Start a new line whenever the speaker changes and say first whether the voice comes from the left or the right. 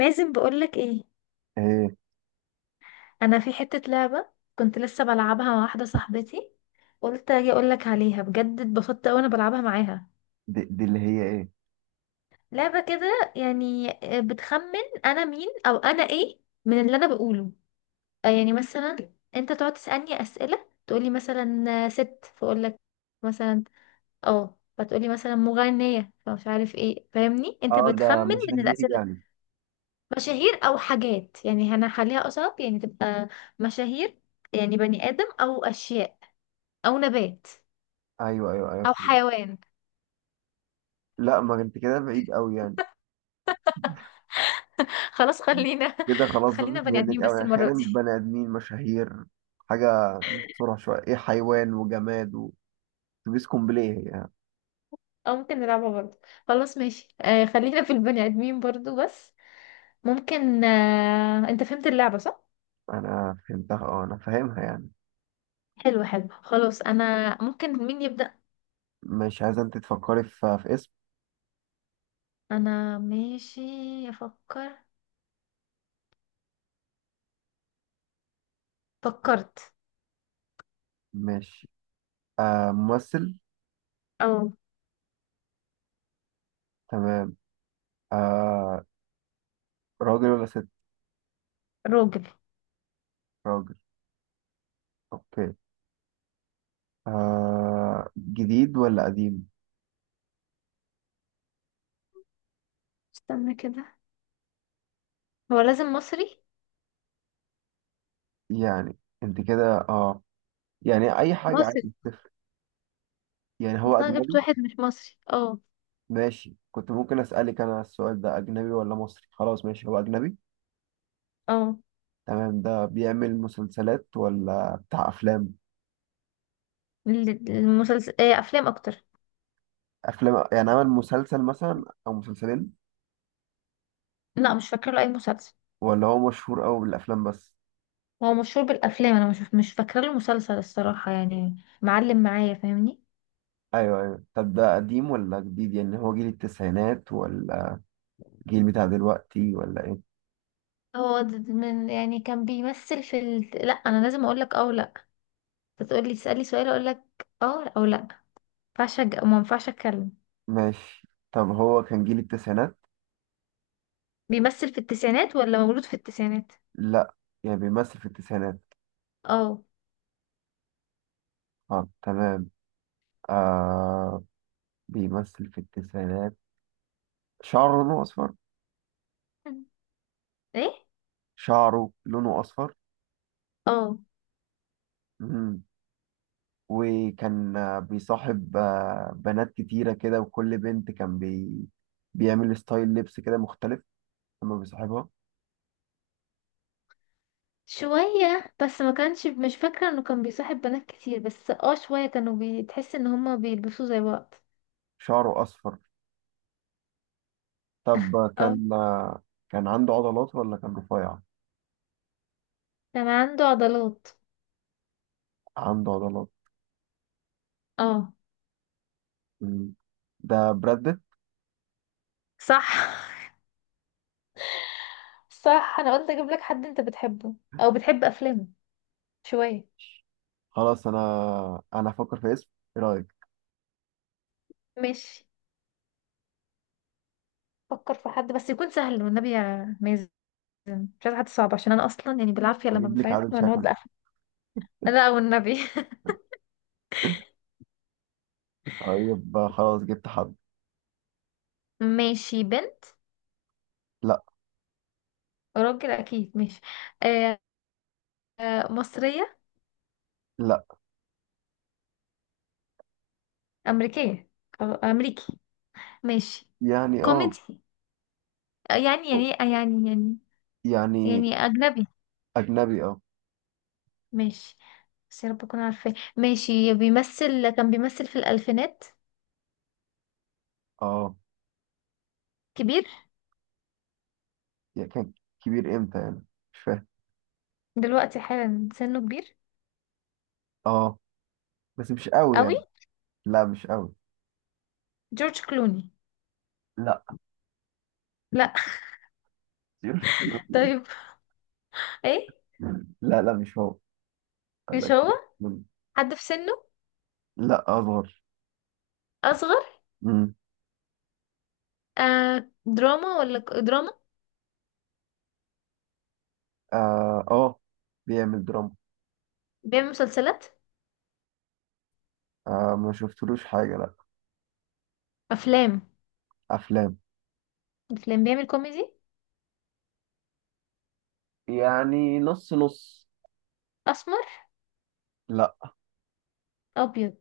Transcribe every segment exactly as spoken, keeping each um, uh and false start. left: لازم بقولك ايه.
right: ايه؟
left: انا في حتة لعبة، كنت لسه بلعبها مع واحدة صاحبتي. قلت اجي اقولك عليها، بجد اتبسطت اوي انا بلعبها معاها.
right: دي, دي اللي هي ايه؟
left: لعبة كده يعني. آه، بتخمن انا مين او انا ايه من اللي انا بقوله. آه، يعني مثلا انت تقعد تسألني اسئلة، تقولي مثلا آه، ست، فاقولك مثلا. اه فتقولي مثلا مغنية فمش عارف ايه، فاهمني؟ انت
right: اه، ده
left: بتخمن من
right: مشاهير
left: الاسئلة.
right: يعني؟
left: مشاهير او حاجات، يعني هنخليها اصعب، يعني تبقى مشاهير. يعني بني ادم او اشياء او نبات
right: ايوه ايوه ايوه،
left: او
right: فهمت.
left: حيوان.
right: لا، ما انت كده بعيد قوي يعني.
left: خلاص خلينا.
right: كده خلاص،
left: خلينا
right: زادت
left: بني ادمين
right: منك
left: بس
right: قوي.
left: المره
right: احيانا
left: دي.
right: بني ادمين مشاهير، حاجه مقصوره شويه، ايه، حيوان وجماد، وتبيس كومبليه يعني.
left: او ممكن نلعبها برضه. خلاص ماشي، آه خلينا في البني ادمين برضه. بس ممكن، آه، انت فهمت اللعبه صح؟
right: انا فهمتها، اه انا فاهمها يعني.
left: حلو حلو. خلاص انا ممكن مين يبدا؟
right: مش عايزه. انت تفكري في, في اسم.
left: انا ماشي. افكر. فكرت.
right: ماشي. آه، ممثل.
left: او
right: تمام. آه، راجل ولا ست؟
left: راجل.
right: راجل. اوكي. آه، جديد ولا قديم؟
left: استنى كده، هو لازم مصري؟
right: يعني انت كده اه، يعني اي حاجه عادي،
left: مصري.
right: مش تفرق. يعني هو
left: ده جبت
right: اجنبي؟
left: واحد مش مصري، اه.
right: ماشي، كنت ممكن اسالك انا السؤال ده، اجنبي ولا مصري. خلاص ماشي، هو اجنبي.
left: اه.
right: تمام. ده بيعمل مسلسلات ولا بتاع افلام؟
left: ال- المسلسل، آه افلام اكتر.
right: افلام، يعني عمل مسلسل مثلا او مسلسلين؟
left: لا مش فاكره له اي مسلسل.
right: ولا هو مشهور قوي بالافلام بس؟
left: هو مشهور بالافلام، انا مش مش فاكره له مسلسل الصراحه يعني. معلم معايا، فاهمني؟
right: ايوه ايوه. طب ده قديم ولا جديد؟ يعني هو جيل التسعينات ولا جيل بتاع دلوقتي ولا ايه؟
left: هو د- د- من، يعني كان بيمثل في ال... لا انا لازم اقول لك اه ولا تقول لي؟ تسالي سؤال اقول لك اه او لا. ما ينفعش أج- ما ينفعش اتكلم.
right: ماشي. طب هو كان جيل التسعينات.
left: بيمثل في التسعينات ولا مولود في التسعينات؟
right: لا، يعني بيمثل في التسعينات.
left: اه.
right: اه تمام. آه، بيمثل في التسعينات. شعره لونه أصفر.
left: ايه؟
right: شعره لونه أصفر.
left: اه.
right: مم. وكان آه، بيصاحب آه، بنات كتيرة كده، وكل بنت كان بي... بيعمل ستايل لبس كده مختلف لما بيصاحبها.
left: شوية بس، ما كانش، مش فاكرة انه كان بيصاحب بنات كتير، بس اه شوية كانوا بتحس ان هما بيلبسوا زي بعض.
right: شعره أصفر. طب آه،
left: اه
right: كان آه، كان عنده عضلات ولا كان رفيع؟
left: كان عنده عضلات.
right: عنده عضلات.
left: اه.
right: مم. ده براد بيت.
left: صح. صح، انا قلت اجيب لك حد انت بتحبه او بتحب افلامه شوية.
right: خلاص أنا، أنا هفكر في اسم. إيه رأيك؟
left: ماشي، فكر في حد بس يكون سهل والنبي يا مازن. مش عايزة حد صعب عشان انا اصلا يعني بالعافية لما
right: جيب لك
left: بفهم
right: عادل
left: ما نقعد
right: شكل.
left: بقى. لا والنبي.
right: طيب آه، خلاص جبت حد.
left: ماشي، بنت؟
right: لا
left: راجل اكيد، ماشي. آه. آه، مصرية؟
right: لا
left: امريكية. آه، امريكي. ماشي.
right: يعني اه،
left: كوميدي. يعني يعني يعني يعني.
right: يعني
left: يعني أجنبي.
right: أجنبي اه
left: ماشي. بس يا رب أكون عارفاه. ماشي بيمثل، كان بيمثل في الألفينات.
right: اه،
left: كبير.
right: يعني كان. كبير امتى يعني؟ مش فاهم.
left: دلوقتي حالا سنه كبير.
right: اه، بس مش قوي
left: قوي.
right: يعني. لا مش قوي.
left: جورج كلوني.
right: لا
left: لا.
right: مش قوي.
left: طيب. ايه؟
right: لا لا مش هو،
left: مش
right: لكن.
left: هو. حد في سنه.
right: لا اصغر.
left: أصغر.
right: امم
left: آه دراما ولا ك- دراما؟
right: اه، آه، بيعمل دراما.
left: بيعمل مسلسلات.
right: آه، ما شفتلوش حاجة لا.
left: أفلام.
right: افلام،
left: أفلام. بيعمل كوميدي.
right: يعني نص نص.
left: أسمر.
right: لا
left: أبيض.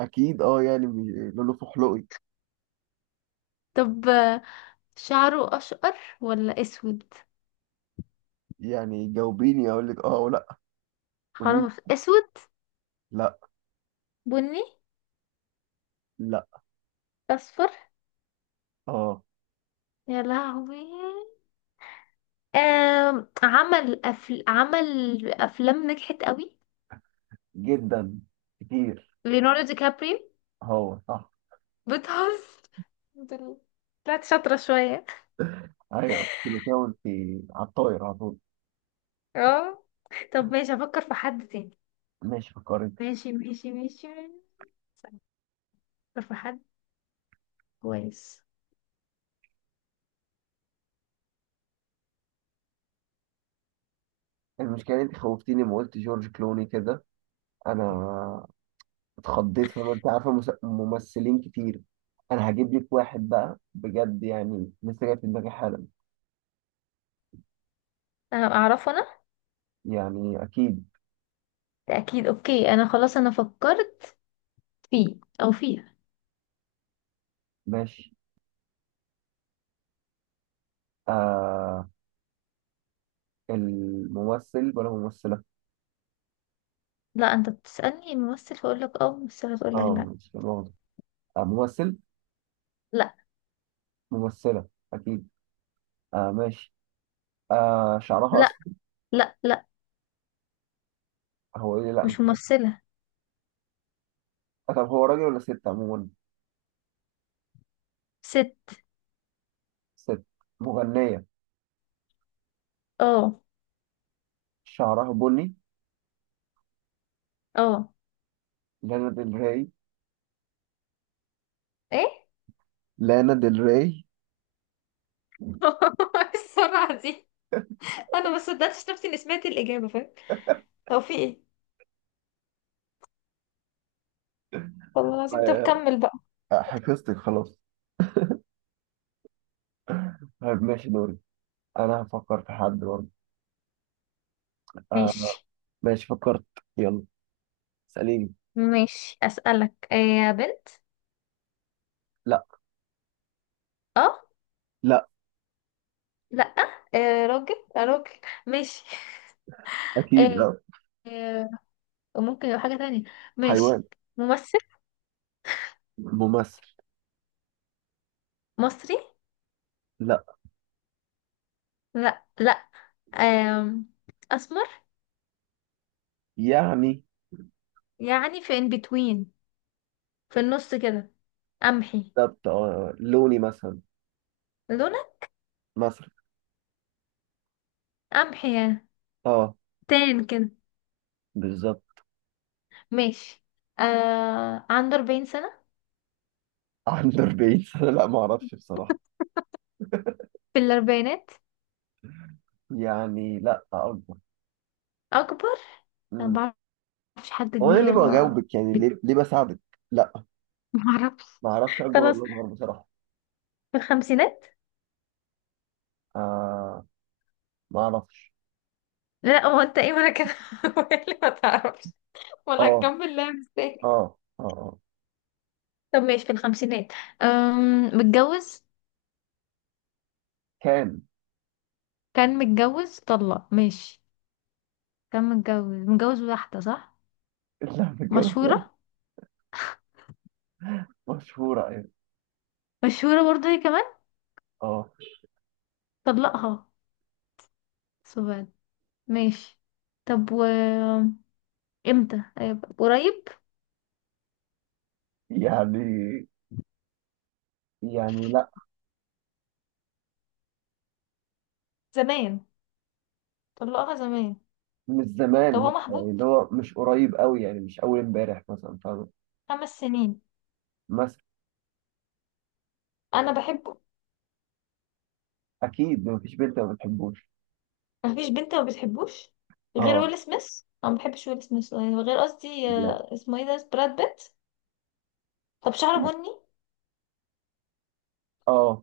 right: اكيد، اه يعني بي- لولو فحلوقي.
left: طب، آه، شعره أشقر ولا أسود؟
right: يعني جاوبيني، اقول لك اه ولا؟ قولي
left: خلاص أسود.
right: لا
left: بني.
right: لا.
left: اصفر.
right: اه،
left: يا لهوي. آم، عمل أفل... عمل افلام نجحت قوي.
right: جدا، كتير.
left: ليوناردو دي كابريو.
right: هو صح!
left: بتهزر؟ الحمد لله. طلعت شاطرة شوية.
right: ايوه، كنت بتقول في على الطاير على طول.
left: اه. طب ماشي افكر في حد تاني.
right: ماشي فكرت.
left: ماشي ماشي ماشي. افكر في حد. كويس.
right: المشكلة انت خوفتيني لما قلت جورج كلوني كده، انا اتخضيت. فما انت عارفة، مس- ممثلين كتير. انا هجيب لك واحد بقى بجد، يعني لسه جاي في دماغي حالا.
left: انا اعرفه انا؟
right: يعني اكيد.
left: ده اكيد. اوكي انا خلاص انا فكرت. فيه. او فيها.
right: ماشي. آه، الممثل ولا ممثلة؟
left: لا انت بتسألني ممثل فاقول لك اه، ممثلة تقول لك
right: اه
left: لا.
right: مش واضح. آه ممثل.
left: لا.
right: ممثلة اكيد. اه ماشي. آه، شعرها
left: لا
right: اسود.
left: لا. لا.
right: هو ايه؟ لا مش
left: مش
right: ممثل.
left: ممثلة.
right: آه، طب هو راجل ولا ست عموما؟
left: ست.
right: ست. مغنية.
left: اه.
right: شعرها بني.
left: اه.
right: لانا ديل ري.
left: ايه؟
right: لانا ديل ري.
left: السرعة دي! انا ما صدقتش نفسي اني سمعت الإجابة، فاهم؟ هو في ايه؟ والله العظيم. طب
right: آه،
left: كمل بقى.
right: حفظتك خلاص. طيب ماشي، دوري. انا هفكر في حد برضه. آه.
left: ماشي.
right: ماشي فكرت. يلا، اسأليني.
left: ماشي أسألك، آه، يا بنت؟
right: لا.
left: اه.
right: لا
left: لا. آه راجل، آه راجل. ماشي.
right: اكيد
left: آه،
right: لا.
left: آه، ممكن يبقى حاجة تانية. ماشي.
right: حيوان؟
left: ممثل.
right: ممثل.
left: مصري؟
right: لا
left: لا لا. آم، أسمر.
right: يعني.
left: يعني في in between، في النص كده. قمحي.
right: بالظبط، آه لوني مثلا.
left: لونك.
right: مصري
left: قمحي يعني.
right: اه،
left: تان كده.
right: بالظبط.
left: ماشي. آه عنده أربعين سنة.
right: عنده أربعين سنة؟ لا، ما اعرفش بصراحة،
left: في الأربعينات.
right: يعني لا اكبر.
left: أكبر. أنا
right: أمم.
left: ما بعرفش حد
right: هو انا
left: كبير
right: ليه
left: ولا-
right: بجاوبك يعني؟ ليه ليه بساعدك؟ لا
left: ما بعرفش.
right: ما اعرفش اكبر
left: خلاص
right: ولا اصغر بصراحة.
left: في الخمسينات.
right: آه ما اعرفش.
left: لا هو أنت إيه؟ ما أنا كده. اللي ما تعرفش، ولا
right: اه،
left: هكمل؟ لا،
right: اه،
left: مستني.
right: اه، آه. آه.
left: طب ماشي في الخمسينات. أم متجوز؟
right: كان.
left: كان متجوز، طلق، ماشي. كان متجوز. متجوز واحدة صح؟
right: اللعبة كانت لعبة
left: مشهورة.
right: مشهورة يعني،
left: مشهورة برضه هي كمان.
right: اه،
left: طلقها. سبحان. ماشي. طب، و امتى؟ أيوة، قريب.
right: يعني يعني. لا
left: زمان. طلقها زمان.
right: مش
left: طب
right: زمان،
left: هو
right: لا،
left: محبوب؟
right: يعني اللي هو مش قريب قوي، يعني مش أول امبارح مثلا، فاهم.
left: خمس سنين.
right: مثلا.
left: انا بحبه.
right: أكيد مفيش بنت ما بتحبوش.
left: مفيش بنت ما بتحبوش. غير
right: اه
left: ويل سميث، انا ما بحبش ويل سميث يعني. غير قصدي،
right: يعني.
left: آه، اسمه ايه، ده براد بيت. طب شعره بني.
right: اه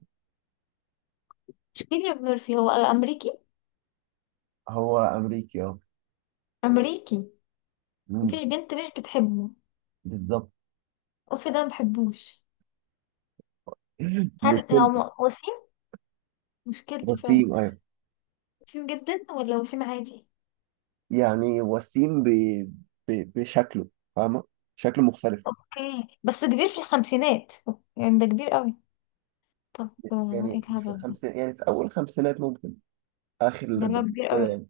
left: كيليان ميرفي، هو امريكي؟
right: هو أمريكي اه.
left: امريكي.
right: مم،
left: مفيش بنت مش بتحبه.
right: بالظبط.
left: اوف، ده ما بحبوش. هن...
right: مشكلة.
left: هو م- وسيم. مشكلتي فعلا.
right: وسيم أيوه.
left: وسيم جدا ولا وسيم عادي؟
right: يعني وسيم ب... ب... بشكله، فاهمة؟ شكله مختلف.
left: اوكي بس كبير في الخمسينات، يعني ده كبير قوي. طب، آه، ايه
right: يعني مش في
left: الهبل ده؟
right: الخمسين، يعني في أول خمسينات ممكن، آخر
left: ده اللي هو
right: الأربعينات
left: كبير
right: كده
left: قوي.
right: يعني.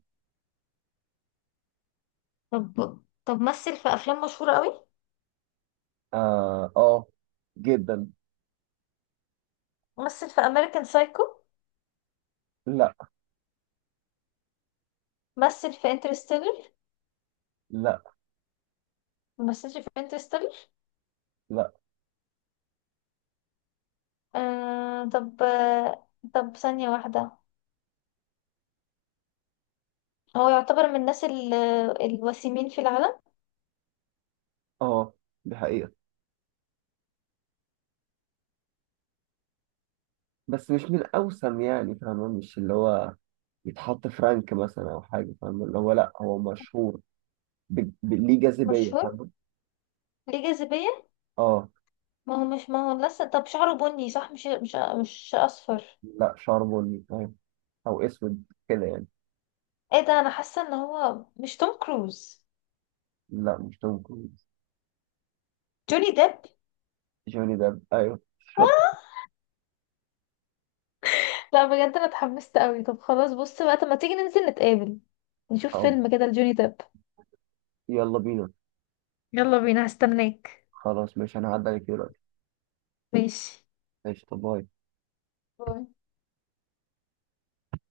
left: طب طب مثل في افلام مشهورة قوي.
right: آه, آه جدا.
left: مثل في امريكان سايكو.
right: لا
left: مثل في انترستيلر.
right: لا
left: ممثلش في انترستيلر.
right: لا.
left: آه طب آه. طب ثانية واحدة. هو يعتبر من الناس ال- الوسيمين في العالم.
right: اه دي حقيقة، بس مش من الأوسم يعني، فاهمة. مش اللي هو يتحط في رانك مثلا أو حاجة، فاهمة؟ اللي هو لا، هو مشهور ب... ب... ليه جاذبية،
left: مشهور.
right: فاهمة؟
left: ليه جاذبية.
right: اه.
left: ما هو مش ما هو لسه طب شعره بني صح، مش مش مش أصفر.
right: لا، شعر بني فاهم، أو أسود كده يعني.
left: ايه ده! انا حاسة ان هو مش توم كروز.
right: لا مش توم كروز.
left: جوني ديب.
right: جوني ديب أيوه،
left: آه!
right: شط!
left: لا بجد انا اتحمست قوي. طب خلاص بص بقى، طب ما تيجي ننزل نتقابل نشوف
right: طب
left: فيلم كده لجوني ديب.
right: يلا بينا.
left: يلا بينا، هستناك.
right: خلاص ماشي، أنا هعدي عليك دلوقتي.
left: ماشي.
right: ماشي، طب باي.
left: باي.